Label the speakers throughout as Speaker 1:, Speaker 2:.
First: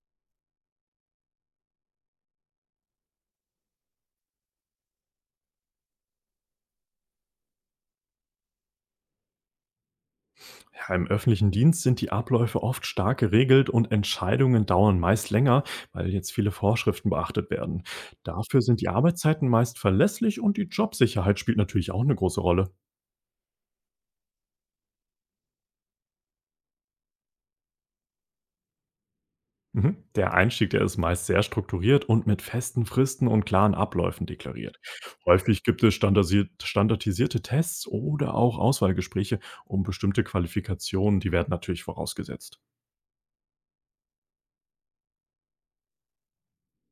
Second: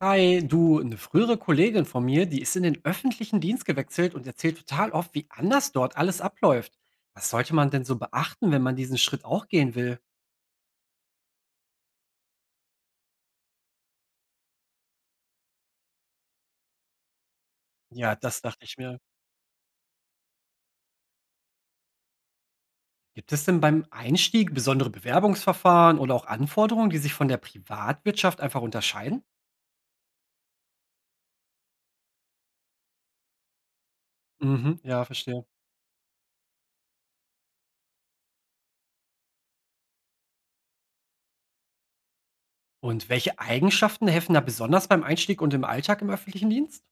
Speaker 1: Hi, du, eine frühere Kollegin von mir, die ist in den öffentlichen Dienst gewechselt und erzählt total oft, wie anders dort alles abläuft. Was sollte man denn so beachten, wenn man diesen Schritt auch gehen will?
Speaker 2: Ja, im öffentlichen Dienst sind die Abläufe oft stark geregelt und Entscheidungen dauern meist länger, weil jetzt viele Vorschriften beachtet werden.
Speaker 1: Ja, das
Speaker 2: Dafür
Speaker 1: dachte ich
Speaker 2: sind die
Speaker 1: mir.
Speaker 2: Arbeitszeiten meist verlässlich und die Jobsicherheit spielt natürlich auch eine große Rolle.
Speaker 1: Gibt es denn beim Einstieg besondere Bewerbungsverfahren oder auch Anforderungen, die sich von der Privatwirtschaft einfach unterscheiden?
Speaker 2: Mhm. Der Einstieg, der ist meist sehr strukturiert und mit festen Fristen und klaren Abläufen
Speaker 1: Mhm,
Speaker 2: deklariert.
Speaker 1: ja, verstehe.
Speaker 2: Häufig gibt es standardisierte Tests oder auch Auswahlgespräche um bestimmte Qualifikationen, die werden natürlich vorausgesetzt.
Speaker 1: Und welche Eigenschaften helfen da besonders beim Einstieg und im Alltag im öffentlichen Dienst?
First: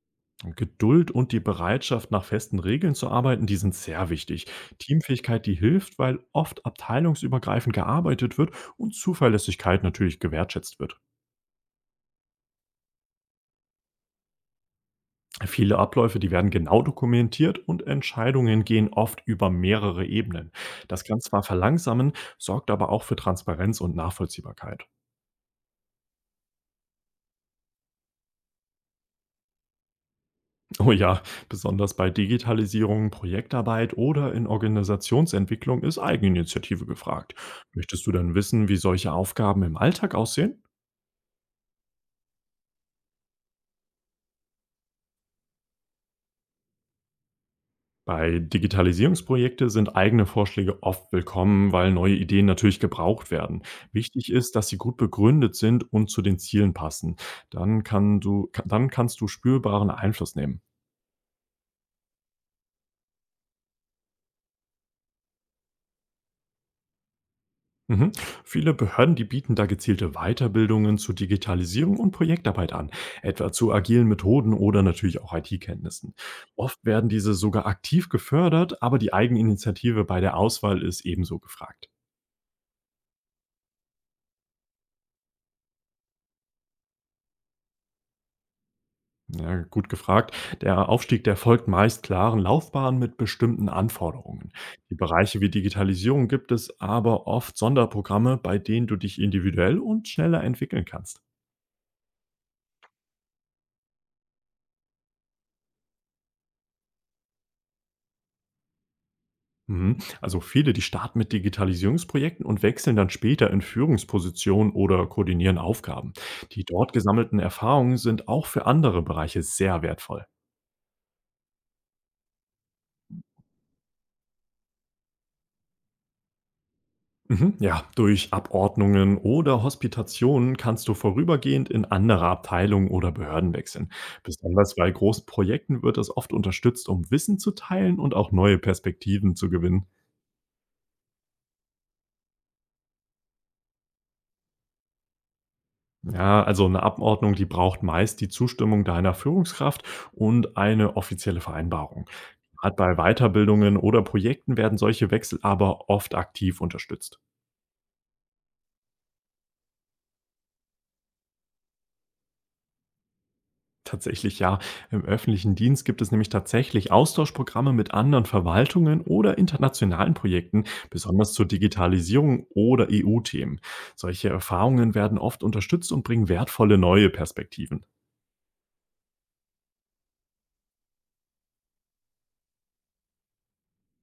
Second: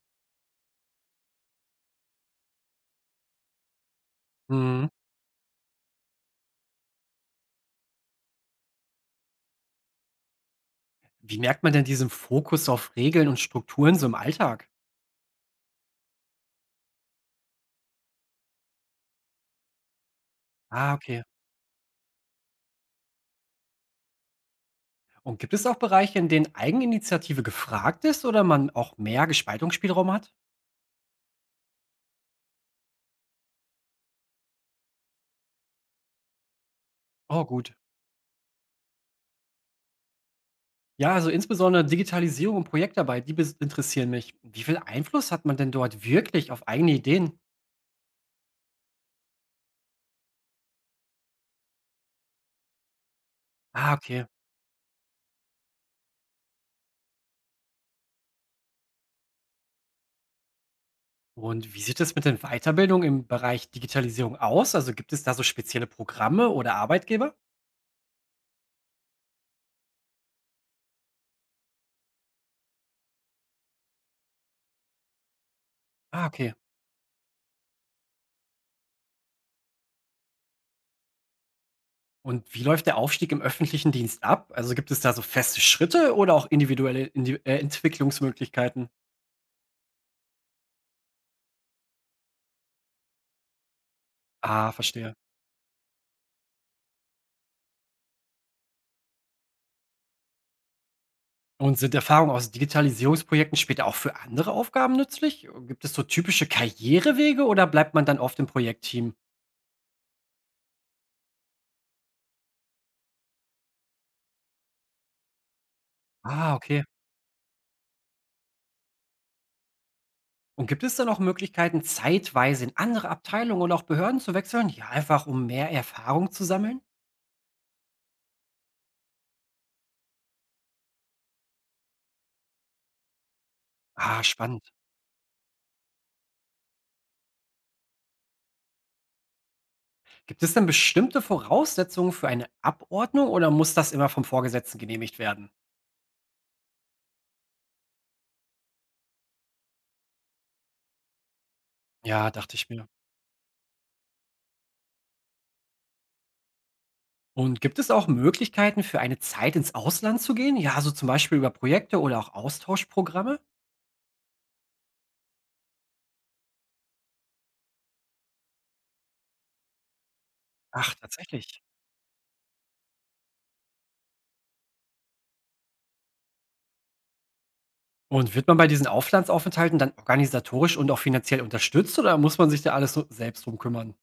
Speaker 2: Geduld und die Bereitschaft, nach festen Regeln zu arbeiten, die sind sehr wichtig.
Speaker 1: Mhm.
Speaker 2: Teamfähigkeit, die hilft, weil oft abteilungsübergreifend gearbeitet wird und Zuverlässigkeit natürlich gewertschätzt wird.
Speaker 1: Wie merkt man denn diesen Fokus auf Regeln und Strukturen so im Alltag?
Speaker 2: Viele Abläufe, die werden genau dokumentiert und Entscheidungen gehen oft über mehrere Ebenen.
Speaker 1: Ah,
Speaker 2: Das kann
Speaker 1: okay.
Speaker 2: zwar verlangsamen, sorgt aber auch für Transparenz und Nachvollziehbarkeit.
Speaker 1: Und gibt es auch Bereiche, in denen Eigeninitiative gefragt ist oder man auch mehr Gestaltungsspielraum hat?
Speaker 2: Oh ja, besonders bei Digitalisierung, Projektarbeit oder in Organisationsentwicklung ist Eigeninitiative gefragt.
Speaker 1: Oh, gut.
Speaker 2: Möchtest du dann wissen, wie solche Aufgaben im Alltag aussehen?
Speaker 1: Ja, also insbesondere Digitalisierung und Projektarbeit, interessieren mich. Wie viel Einfluss hat man denn dort wirklich auf eigene Ideen?
Speaker 2: Bei Digitalisierungsprojekte sind eigene Vorschläge oft willkommen, weil neue Ideen natürlich gebraucht werden.
Speaker 1: Ah, okay.
Speaker 2: Wichtig ist, dass sie gut begründet sind und zu den Zielen passen. Dann kannst du spürbaren Einfluss nehmen.
Speaker 1: Und wie sieht es mit den Weiterbildungen im Bereich Digitalisierung aus? Also gibt es da so spezielle Programme oder Arbeitgeber?
Speaker 2: Mhm. Viele Behörden, die bieten da gezielte Weiterbildungen zu Digitalisierung und Projektarbeit an, etwa zu agilen Methoden oder natürlich auch IT-Kenntnissen.
Speaker 1: Ah, okay.
Speaker 2: Oft werden diese sogar aktiv gefördert, aber die Eigeninitiative bei der Auswahl ist ebenso gefragt.
Speaker 1: Und wie läuft der Aufstieg im öffentlichen Dienst ab? Also gibt es da so feste Schritte oder auch individuelle Indi Entwicklungsmöglichkeiten?
Speaker 2: Ja, gut gefragt. Der Aufstieg, der folgt meist klaren Laufbahnen mit bestimmten Anforderungen.
Speaker 1: Ah,
Speaker 2: Die
Speaker 1: verstehe.
Speaker 2: Bereiche wie Digitalisierung gibt es aber oft Sonderprogramme, bei denen du dich individuell und schneller entwickeln kannst.
Speaker 1: Und sind Erfahrungen aus Digitalisierungsprojekten später auch für andere Aufgaben nützlich? Gibt es so typische Karrierewege oder bleibt man dann oft im Projektteam?
Speaker 2: Mhm. Also viele, die starten mit Digitalisierungsprojekten und wechseln dann später in Führungspositionen oder koordinieren Aufgaben.
Speaker 1: Ah,
Speaker 2: Die
Speaker 1: okay.
Speaker 2: dort gesammelten Erfahrungen sind auch für andere Bereiche sehr wertvoll.
Speaker 1: Und gibt es dann auch Möglichkeiten, zeitweise in andere Abteilungen oder auch Behörden zu wechseln? Ja, einfach um mehr Erfahrung zu sammeln?
Speaker 2: Mhm. Ja, durch Abordnungen oder Hospitationen kannst du vorübergehend in andere Abteilungen oder Behörden wechseln.
Speaker 1: Ah, spannend.
Speaker 2: Besonders bei großen Projekten wird das oft unterstützt, um Wissen zu teilen und auch neue Perspektiven zu gewinnen.
Speaker 1: Gibt es denn bestimmte Voraussetzungen für eine Abordnung oder muss das immer vom Vorgesetzten genehmigt werden?
Speaker 2: Ja, also eine Abordnung, die braucht meist die Zustimmung deiner Führungskraft und eine offizielle Vereinbarung.
Speaker 1: Ja, dachte ich
Speaker 2: Grad
Speaker 1: mir.
Speaker 2: bei Weiterbildungen oder Projekten werden solche Wechsel aber oft aktiv unterstützt.
Speaker 1: Und gibt es auch Möglichkeiten, für eine Zeit ins Ausland zu gehen? Ja, so zum Beispiel über Projekte oder auch Austauschprogramme?
Speaker 2: Tatsächlich ja. Im öffentlichen Dienst gibt es nämlich tatsächlich Austauschprogramme mit anderen Verwaltungen oder internationalen Projekten,
Speaker 1: Ach,
Speaker 2: besonders zur
Speaker 1: tatsächlich.
Speaker 2: Digitalisierung oder EU-Themen. Solche Erfahrungen werden oft unterstützt und bringen wertvolle neue Perspektiven.
Speaker 1: Und wird man bei diesen Auslandsaufenthalten dann organisatorisch und auch finanziell unterstützt oder muss man sich da alles so selbst drum kümmern?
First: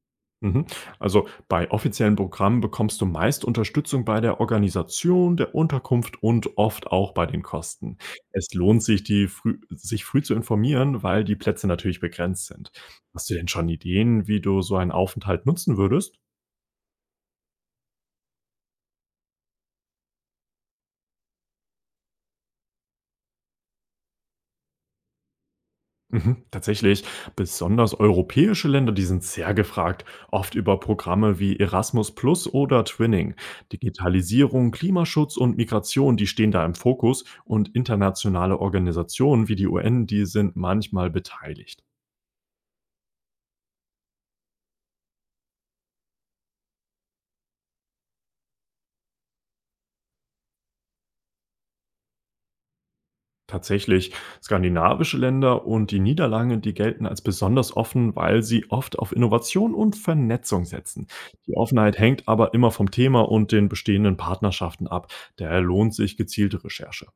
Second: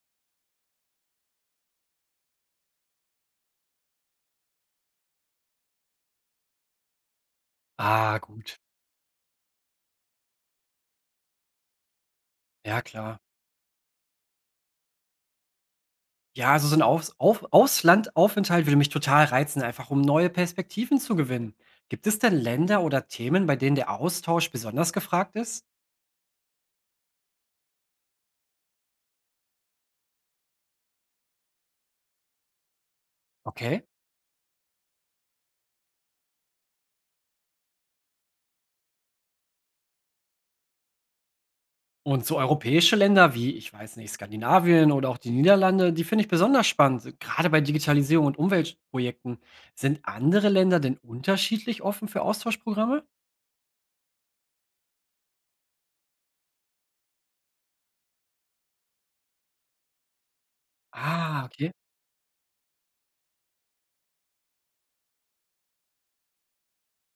Speaker 2: Mhm. Also bei offiziellen Programmen bekommst du meist Unterstützung bei der Organisation, der Unterkunft und oft auch bei den Kosten.
Speaker 1: Ah,
Speaker 2: Es
Speaker 1: gut.
Speaker 2: lohnt sich, sich früh zu informieren, weil die Plätze natürlich begrenzt sind.
Speaker 1: Ja, klar.
Speaker 2: Hast du denn schon Ideen, wie du so einen Aufenthalt nutzen würdest?
Speaker 1: Ja, also so ein Auslandaufenthalt würde mich total reizen, einfach um neue Perspektiven zu gewinnen. Gibt es denn Länder oder Themen, bei denen der Austausch besonders gefragt ist?
Speaker 2: Mhm, tatsächlich. Besonders europäische Länder, die sind sehr gefragt, oft über Programme wie Erasmus Plus oder Twinning.
Speaker 1: Okay.
Speaker 2: Digitalisierung, Klimaschutz und Migration, die stehen da im Fokus und internationale Organisationen wie die UN, die sind manchmal beteiligt.
Speaker 1: Und so europäische Länder wie, ich weiß nicht, Skandinavien oder auch die Niederlande, die finde ich besonders spannend. So, gerade bei Digitalisierung und Umweltprojekten. Sind andere Länder denn unterschiedlich offen für Austauschprogramme?
Speaker 2: Tatsächlich, skandinavische Länder und die Niederlande, die gelten als besonders offen, weil sie oft auf Innovation und Vernetzung setzen.
Speaker 1: Ah,
Speaker 2: Die
Speaker 1: okay.
Speaker 2: Offenheit hängt aber immer vom Thema und den bestehenden Partnerschaften ab. Daher lohnt sich gezielte Recherche.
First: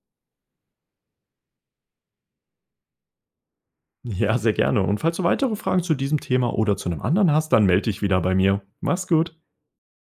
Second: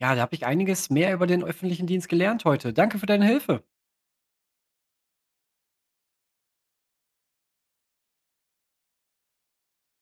Speaker 1: Ja, da habe ich einiges mehr über den öffentlichen Dienst gelernt heute. Danke für deine Hilfe.
Speaker 2: Ja, sehr gerne. Und falls du weitere Fragen zu diesem Thema oder zu einem anderen hast, dann melde dich wieder bei mir. Mach's gut.